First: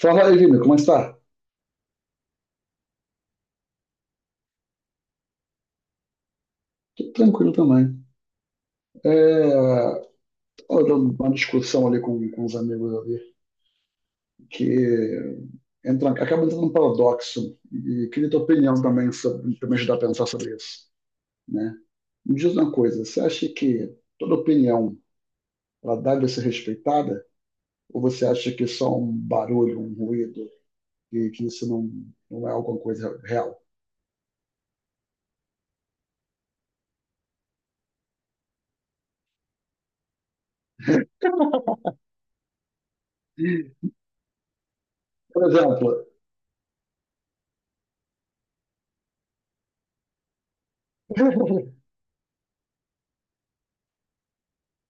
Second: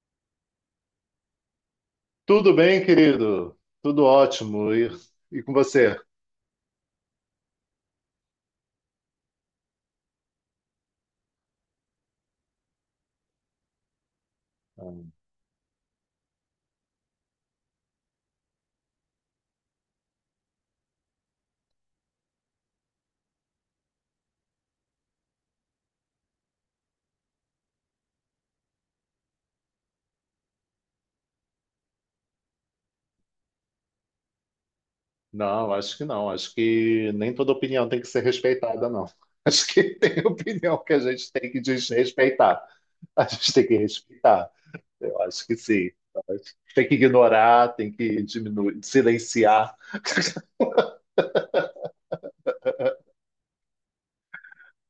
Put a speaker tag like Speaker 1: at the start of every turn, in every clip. Speaker 1: Fala aí, Vini, como é que tá?
Speaker 2: Tudo bem, querido? Tudo ótimo. E com você?
Speaker 1: Tô tranquilo também. É, Tava dando uma discussão ali com os amigos ali, que entra, acaba entrando num paradoxo, e queria tua opinião também sobre, pra me ajudar a pensar sobre isso, né? Me diz uma coisa, você acha que toda opinião, ela deve ser respeitada? Ou você acha que só um barulho, um ruído, e que não é alguma coisa real?
Speaker 2: Não, acho que não. Acho que nem toda opinião tem que ser respeitada, não. Acho que tem opinião que a gente tem que desrespeitar. A gente tem que respeitar. Eu
Speaker 1: Por
Speaker 2: acho que
Speaker 1: exemplo,
Speaker 2: sim. Tem que ignorar, tem que diminuir, silenciar.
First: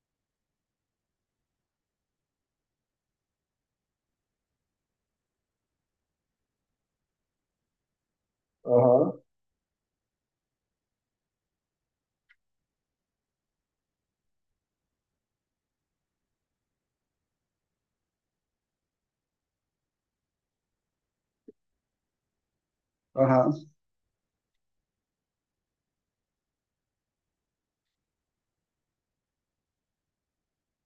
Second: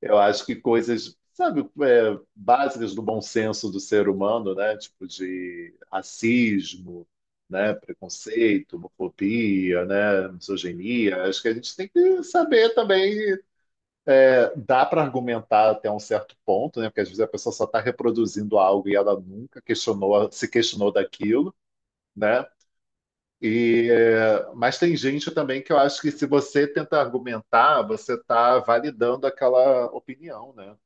Speaker 2: Eu acho que coisas, sabe, básicas do bom senso do ser humano, né? Tipo de racismo, né? Preconceito,
Speaker 1: aham,
Speaker 2: homofobia, né? Misoginia. Acho que a gente tem que saber também. Dá para argumentar até um certo ponto, né? Porque às vezes a pessoa só está reproduzindo algo e ela nunca questionou, se questionou daquilo, né?
Speaker 1: aham,
Speaker 2: E mas tem gente também que eu acho que se você tenta argumentar, você está validando aquela opinião, né?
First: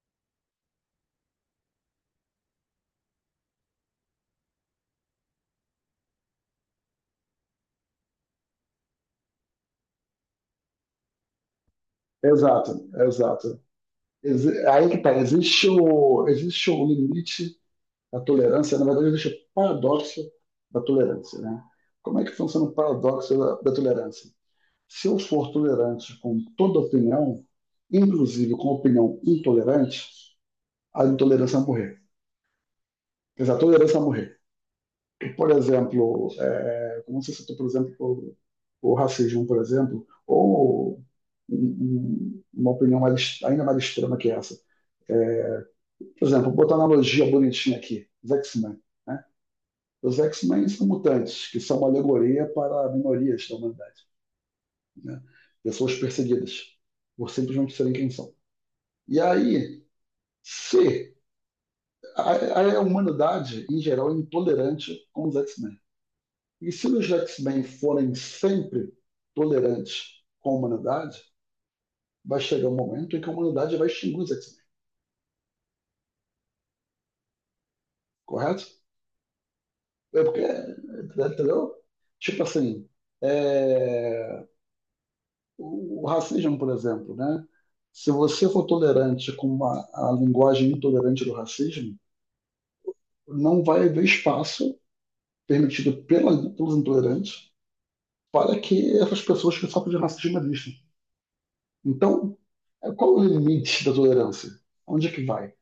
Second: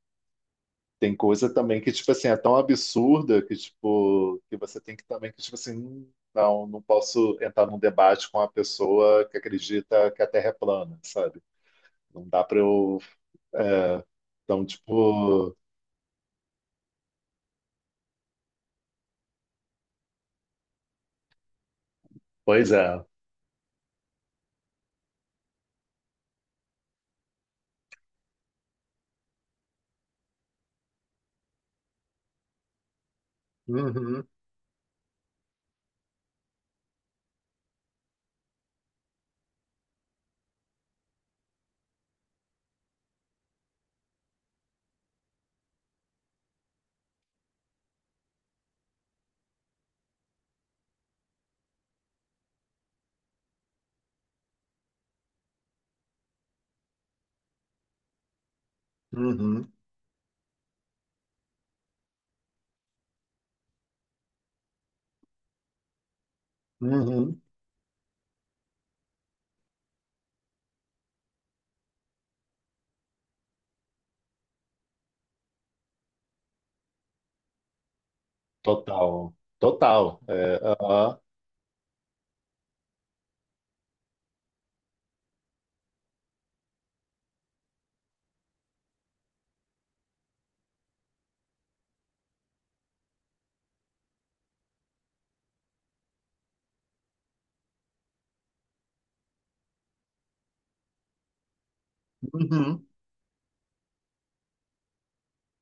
Speaker 2: Tem coisa também que, tipo assim, é tão absurda que, tipo, que você tem que também, que, tipo assim, não, não posso entrar num debate com uma pessoa que acredita que a Terra é plana, sabe? Não dá pra
Speaker 1: exato,
Speaker 2: eu.
Speaker 1: exato.
Speaker 2: é, então,
Speaker 1: Aí que tá,
Speaker 2: tipo.
Speaker 1: existe o limite da tolerância, na verdade existe o paradoxo da tolerância, né? Como é que funciona
Speaker 2: Pois
Speaker 1: o
Speaker 2: é.
Speaker 1: paradoxo da tolerância? Se eu for tolerante com toda opinião, inclusive com opinião intolerante, a intolerância vai morrer. Quer dizer, a tolerância vai
Speaker 2: Uhum,
Speaker 1: morrer. Por exemplo, como você citou, por exemplo, o racismo, por exemplo, ou uma opinião ainda mais extrema que essa é, por exemplo, vou botar uma analogia bonitinha aqui, os X-Men. Né? Os X-Men são mutantes, que são uma alegoria para minorias da humanidade, né? Pessoas perseguidas por simplesmente serem quem são. E
Speaker 2: uhum,
Speaker 1: aí, se a humanidade, em geral, é intolerante com os X-Men. E se os
Speaker 2: uhum.
Speaker 1: X-Men forem sempre tolerantes com a humanidade, vai chegar um momento em que a humanidade vai extinguir os X-Men, correto?
Speaker 2: Total. Total.
Speaker 1: É porque,
Speaker 2: É, aham.
Speaker 1: entendeu? Tipo assim, é, o racismo, por exemplo, né? Se você for tolerante com uma, a linguagem intolerante do racismo, não vai haver espaço permitido pelos intolerantes para que essas pessoas que sofrem de racismo existam. Então,
Speaker 2: Uhum.
Speaker 1: qual é o limite da tolerância? Onde é que vai?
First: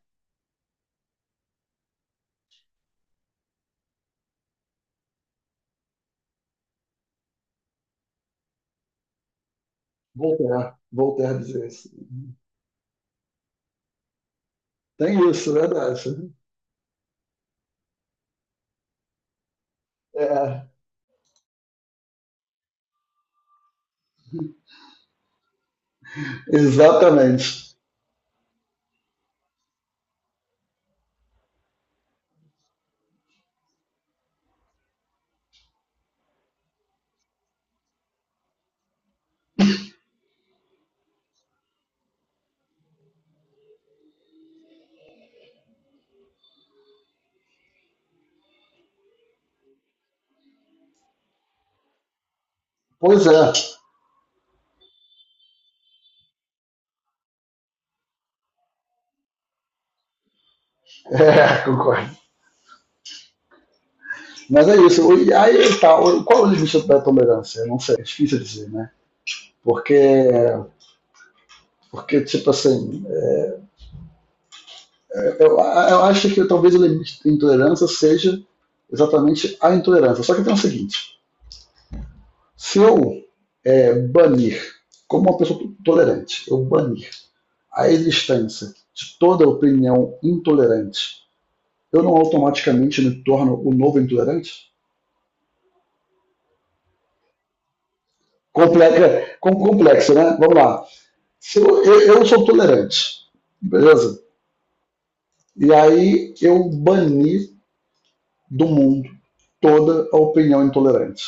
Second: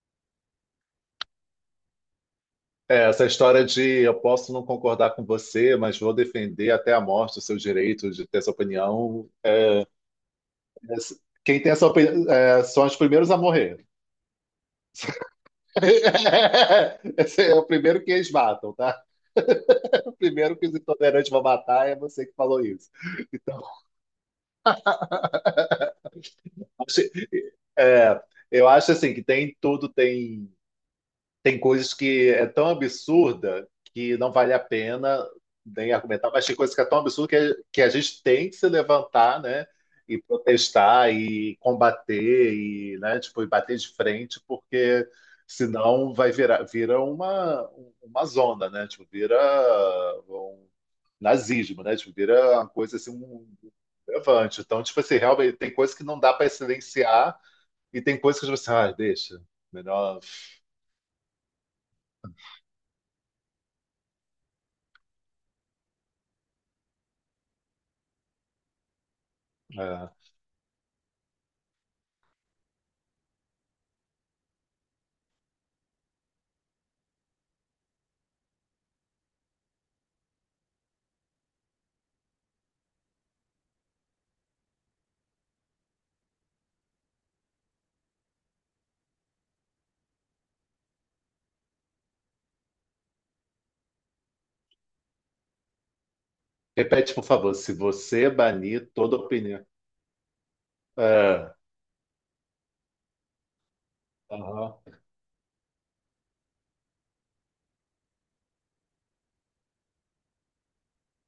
Speaker 2: É, essa história de eu posso não concordar com você, mas vou defender até a morte o seu direito de ter essa opinião.
Speaker 1: Voltaire, Voltaire
Speaker 2: Quem
Speaker 1: dizer
Speaker 2: tem essa
Speaker 1: isso.
Speaker 2: opinião são os primeiros a morrer.
Speaker 1: Tem isso, verdade.
Speaker 2: Esse é o primeiro que eles matam, tá? O primeiro
Speaker 1: É,
Speaker 2: que os intolerantes vão matar é você que falou isso. Então, acho-
Speaker 1: exatamente.
Speaker 2: é, eu acho assim que tem tudo, tem. Tem coisas que é tão absurda que não vale a pena nem argumentar, mas tem coisas que é tão absurda que a gente tem que se levantar, né? E protestar e combater e, né, tipo, e bater de frente, porque senão vai virar vira uma zona, né? Tipo, vira um nazismo, né? Tipo, vira uma coisa assim, um,
Speaker 1: Pois é,
Speaker 2: um levante. Então, tipo assim, realmente tem coisas que não dá para silenciar e tem coisas que você, ah, deixa, melhor.
Speaker 1: é, concordo. Mas é isso. E aí tá, qual é o limite da tolerância? Não sei, é difícil dizer, né? Porque
Speaker 2: É,
Speaker 1: Porque, tipo assim, eu acho que talvez o limite de intolerância seja exatamente a intolerância. Só que tem o seguinte: se eu banir, como uma pessoa tolerante, eu banir a existência de toda opinião intolerante, eu não automaticamente me torno o novo intolerante?
Speaker 2: Repete, por favor, se você é banir
Speaker 1: Complexa,
Speaker 2: toda opinião.
Speaker 1: complexo, né? Vamos lá.
Speaker 2: É,
Speaker 1: Se eu sou tolerante, beleza?
Speaker 2: aham.
Speaker 1: E aí eu bani do mundo toda a opinião intolerante.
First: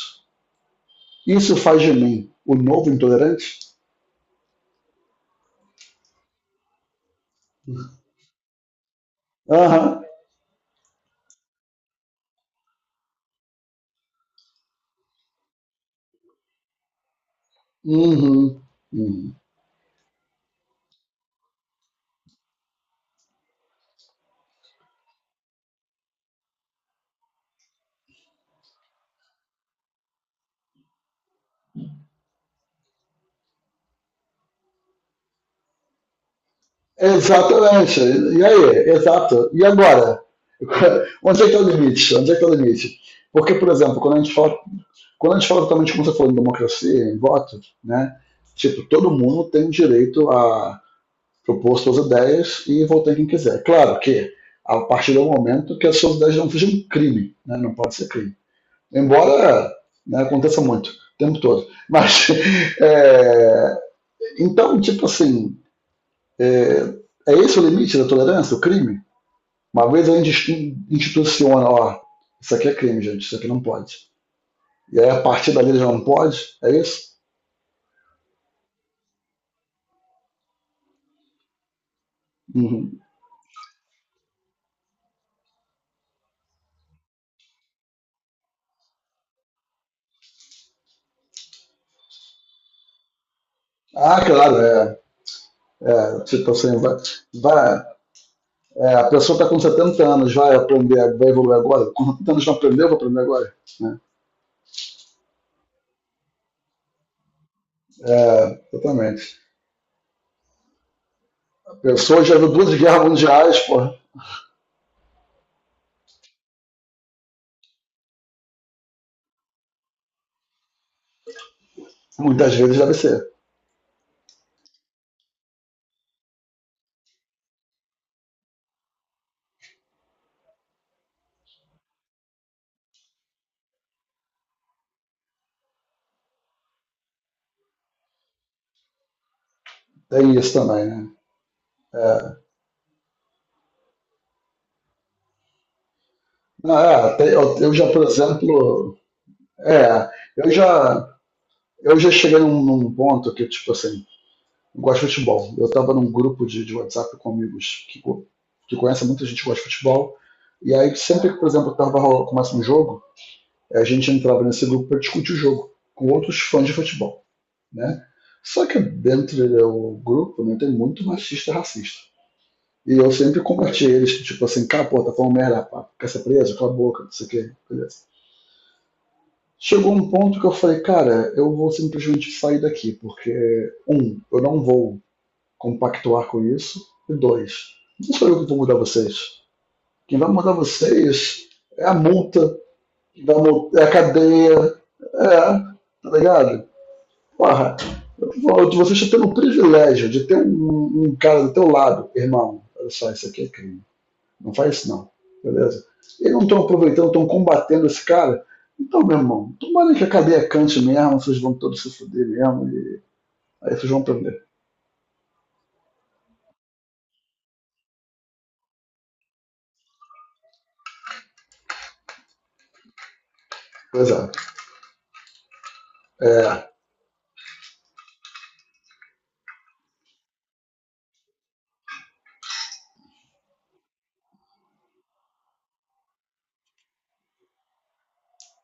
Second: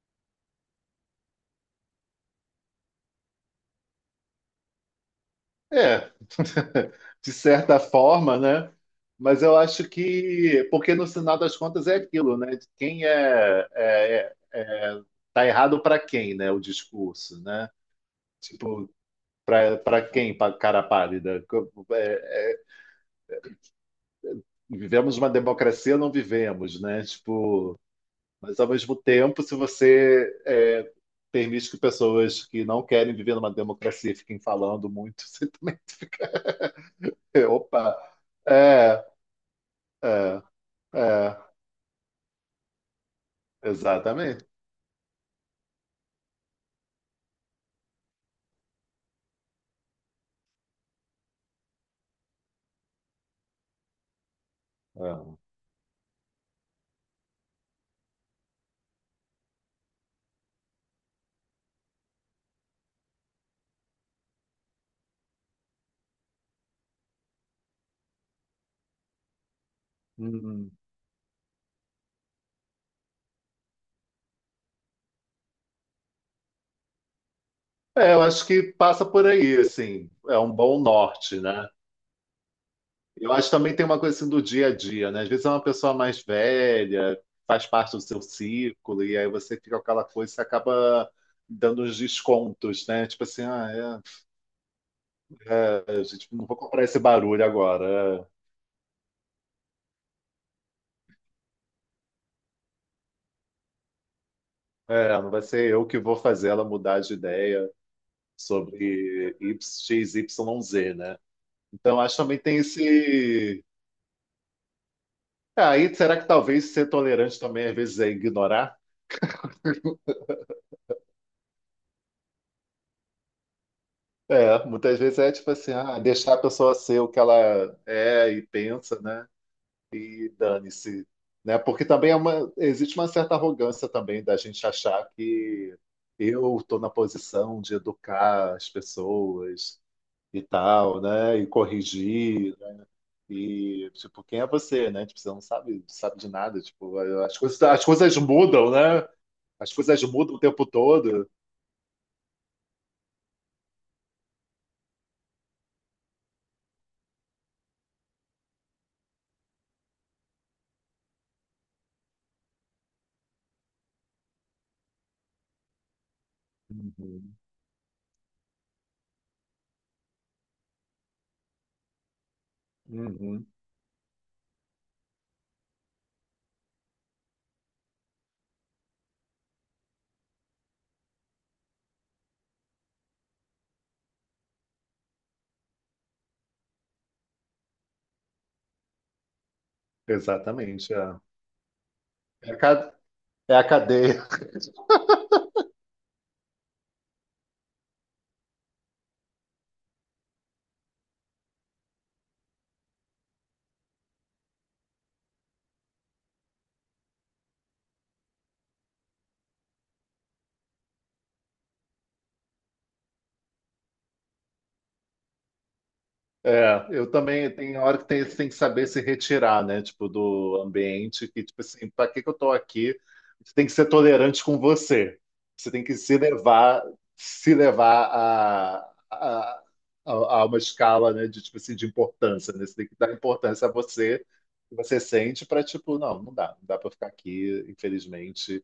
Speaker 1: Isso faz de mim o novo intolerante?
Speaker 2: É, de certa forma, né? Mas eu acho
Speaker 1: Aham.
Speaker 2: que, porque no final das contas é aquilo, né? De quem é, tá errado para quem, né? O discurso, né?
Speaker 1: Uhum.
Speaker 2: Tipo,
Speaker 1: Uhum.
Speaker 2: para quem, para cara pálida? Vivemos uma democracia ou não vivemos, né? Tipo, mas, ao mesmo tempo, se você permite que pessoas que não querem viver numa democracia fiquem falando muito, você também. Opa!
Speaker 1: Exatamente. E aí?
Speaker 2: É,
Speaker 1: Exato. E agora?
Speaker 2: é, é,
Speaker 1: Onde é que está o limite? Onde é que está o limite? Porque, por exemplo,
Speaker 2: exatamente.
Speaker 1: quando a gente fala totalmente como você falou, em democracia, em voto, né? Tipo, todo mundo tem direito a propor suas ideias e votar em quem quiser. Claro que a partir do
Speaker 2: É.
Speaker 1: momento que as suas ideias não sejam um crime, né? Não pode ser crime. Embora né, aconteça muito, o tempo todo. Mas, é, então, tipo assim, é, é esse o limite da tolerância, o crime? Uma vez a
Speaker 2: Uhum.
Speaker 1: gente instituciona, ó, isso aqui é crime, gente, isso aqui não pode. E aí a partir dali já não pode, é isso?
Speaker 2: É, eu acho que passa por aí, assim, é um bom norte, né?
Speaker 1: Uhum.
Speaker 2: Eu acho que também tem uma coisa assim do dia a dia, né? Às vezes é uma pessoa mais velha, faz parte do seu círculo, e aí você fica com aquela coisa, você acaba dando uns descontos, né? Tipo assim,
Speaker 1: Ah, claro, é.
Speaker 2: é, a
Speaker 1: É
Speaker 2: gente não
Speaker 1: tipo
Speaker 2: vou
Speaker 1: assim,
Speaker 2: comprar esse barulho
Speaker 1: vai,
Speaker 2: agora.
Speaker 1: é, a pessoa está com 70 anos, vai aprender, vai evoluir agora. Com 70 anos não aprendeu, vai aprender agora. Né?
Speaker 2: Não vai ser eu que vou fazer ela mudar de ideia
Speaker 1: É,
Speaker 2: sobre
Speaker 1: exatamente.
Speaker 2: X, Y, Z, né?
Speaker 1: A
Speaker 2: Então, acho que
Speaker 1: pessoa já
Speaker 2: também
Speaker 1: viu
Speaker 2: tem
Speaker 1: duas guerras mundiais,
Speaker 2: esse.
Speaker 1: pô.
Speaker 2: Ah, aí, será que talvez ser tolerante também às vezes é ignorar?
Speaker 1: Muitas vezes deve ser.
Speaker 2: É, muitas vezes é tipo assim, ah, deixar a pessoa ser o que ela é e pensa, né? E dane-se, né? Porque também é uma, existe uma certa arrogância também da gente achar que eu estou na posição de educar as pessoas
Speaker 1: Tem
Speaker 2: e
Speaker 1: isso também,
Speaker 2: tal,
Speaker 1: né?
Speaker 2: né? E
Speaker 1: É.
Speaker 2: corrigir. E, tipo, quem é você, né? Tipo, você não sabe, sabe de nada. Tipo, as coisas,
Speaker 1: Eu
Speaker 2: as
Speaker 1: já, por
Speaker 2: coisas mudam,
Speaker 1: exemplo,
Speaker 2: né? As coisas
Speaker 1: é,
Speaker 2: mudam o
Speaker 1: eu
Speaker 2: tempo
Speaker 1: já,
Speaker 2: todo.
Speaker 1: Eu já cheguei num ponto que, tipo assim, eu gosto de futebol. Eu estava num grupo de WhatsApp com amigos que conhecem muita gente que gosta de futebol. E aí, sempre que, por exemplo, começa um jogo, a gente entrava nesse grupo para discutir o jogo com outros fãs de futebol,
Speaker 2: Uhum,
Speaker 1: né? Só que dentro do grupo, né, tem muito machista e racista. E eu sempre
Speaker 2: uhum,
Speaker 1: combati eles, tipo assim, cara, pô, tá falando merda, pá, quer ser preso? Cala a boca, não sei o quê, beleza. Chegou um ponto que eu falei, cara, eu vou simplesmente sair daqui, porque, um, eu não vou compactuar com isso, e dois, não sou eu que vou mudar vocês. Quem vai mudar
Speaker 2: exatamente.
Speaker 1: vocês é a
Speaker 2: É
Speaker 1: multa,
Speaker 2: a ca-
Speaker 1: quem vai
Speaker 2: é a
Speaker 1: mudar, é a
Speaker 2: cadeia.
Speaker 1: cadeia, é, tá ligado? Porra, vocês estão tendo o privilégio de ter um cara do teu lado, irmão, olha só, isso aqui é crime. Não faz isso não. Beleza? Eles não estão aproveitando, estão combatendo esse cara. Então, meu irmão, tomara que a cadeia cante mesmo, vocês vão todos se fuder mesmo, e aí vocês vão aprender.
Speaker 2: É, eu também tem hora que tem, você tem que saber se retirar, né? Tipo, do ambiente que, tipo assim, pra que que eu tô aqui? Você tem que ser
Speaker 1: Pois é.
Speaker 2: tolerante com você. Você tem que se
Speaker 1: É.
Speaker 2: levar, se levar a, a, a uma escala, né? De, tipo assim, de importância, né? Você tem que dar importância a você, que você sente pra, tipo, não, não dá, não dá pra ficar aqui, infelizmente.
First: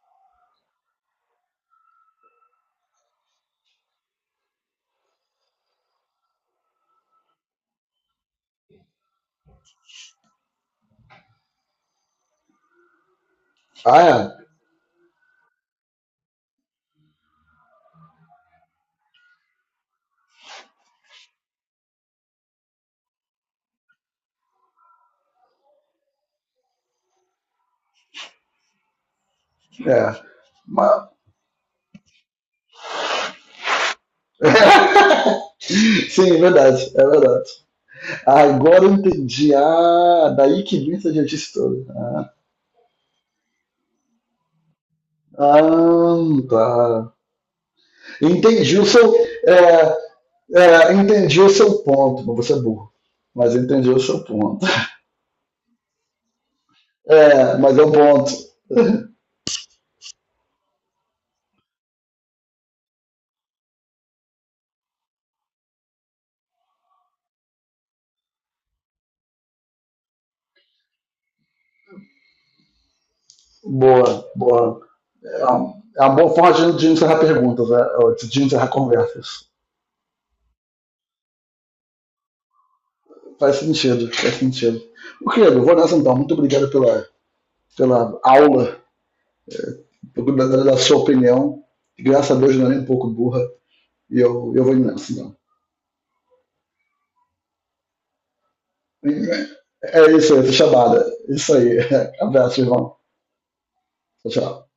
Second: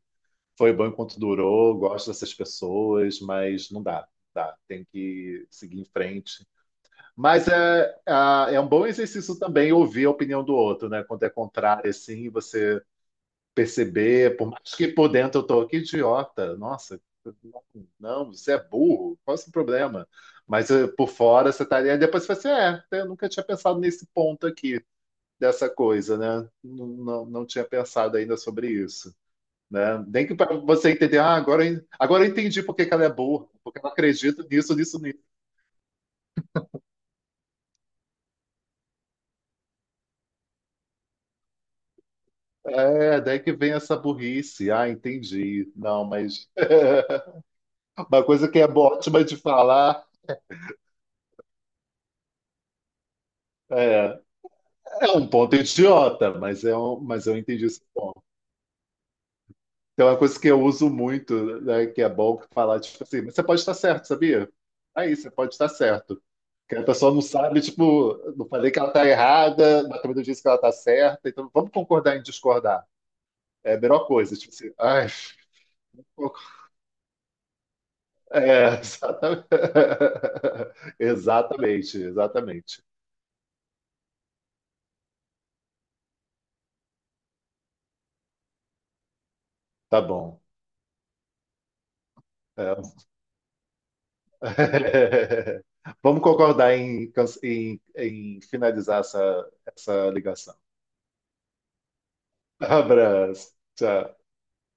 Speaker 2: Foi bom enquanto durou, gosto dessas pessoas, mas não dá, não dá. Tem que seguir em frente, mas é um bom exercício também ouvir a opinião do outro, né? Quando é contrário, assim, você perceber,
Speaker 1: Ah,
Speaker 2: por mais que por dentro eu tô, que idiota, nossa, não, não, você é burro, qual é o seu problema? Mas por fora você tá ali, aí depois você fala assim, é, eu nunca tinha pensado nesse ponto aqui, dessa coisa, né? Não, não, não tinha pensado ainda sobre isso,
Speaker 1: é?
Speaker 2: né?
Speaker 1: É.
Speaker 2: Nem que para você
Speaker 1: Mas,
Speaker 2: entender, ah, agora, agora eu entendi por que que ela é burra, porque ela acredita nisso, nisso, nisso.
Speaker 1: sim, é verdade, é verdade. Ah, agora eu entendi. Ah, daí que vem essa idiotice toda. Ah,
Speaker 2: É, daí que vem essa burrice. Ah, entendi. Não,
Speaker 1: ah,
Speaker 2: mas
Speaker 1: tá.
Speaker 2: uma coisa que é
Speaker 1: Entendi
Speaker 2: bo-
Speaker 1: o seu.
Speaker 2: ótima de
Speaker 1: É,
Speaker 2: falar
Speaker 1: Entendi o seu ponto, mas você é burro. Mas entendi o
Speaker 2: é,
Speaker 1: seu ponto.
Speaker 2: é um ponto idiota, mas é um, mas eu
Speaker 1: É,
Speaker 2: entendi
Speaker 1: mas
Speaker 2: esse
Speaker 1: é um
Speaker 2: ponto.
Speaker 1: ponto.
Speaker 2: Tem uma coisa que eu uso muito, né, que é bom falar, tipo assim, mas você pode estar certo, sabia? Aí, você pode estar certo. Que a pessoa não sabe, tipo, não falei que ela está errada, mas também não disse que ela está certa, então vamos concordar em discordar. É a melhor
Speaker 1: Boa,
Speaker 2: coisa, tipo assim,
Speaker 1: boa.
Speaker 2: ai,
Speaker 1: É uma boa forma de encerrar perguntas, né? De encerrar
Speaker 2: é,
Speaker 1: conversas.
Speaker 2: exatamente. Exatamente, exatamente.
Speaker 1: Faz sentido, faz sentido. O que credo, vou nessa então. Muito obrigado pela aula,
Speaker 2: Tá bom.
Speaker 1: pela sua opinião. Graças a Deus não é nem um
Speaker 2: É.
Speaker 1: pouco burra. E eu vou nessa então.
Speaker 2: Vamos concordar em, em finalizar essa,
Speaker 1: É
Speaker 2: essa
Speaker 1: isso aí, essa
Speaker 2: ligação.
Speaker 1: chamada. Isso aí. Abraço, irmão.
Speaker 2: Abraço. Tchau.
Speaker 1: Tchau, tchau.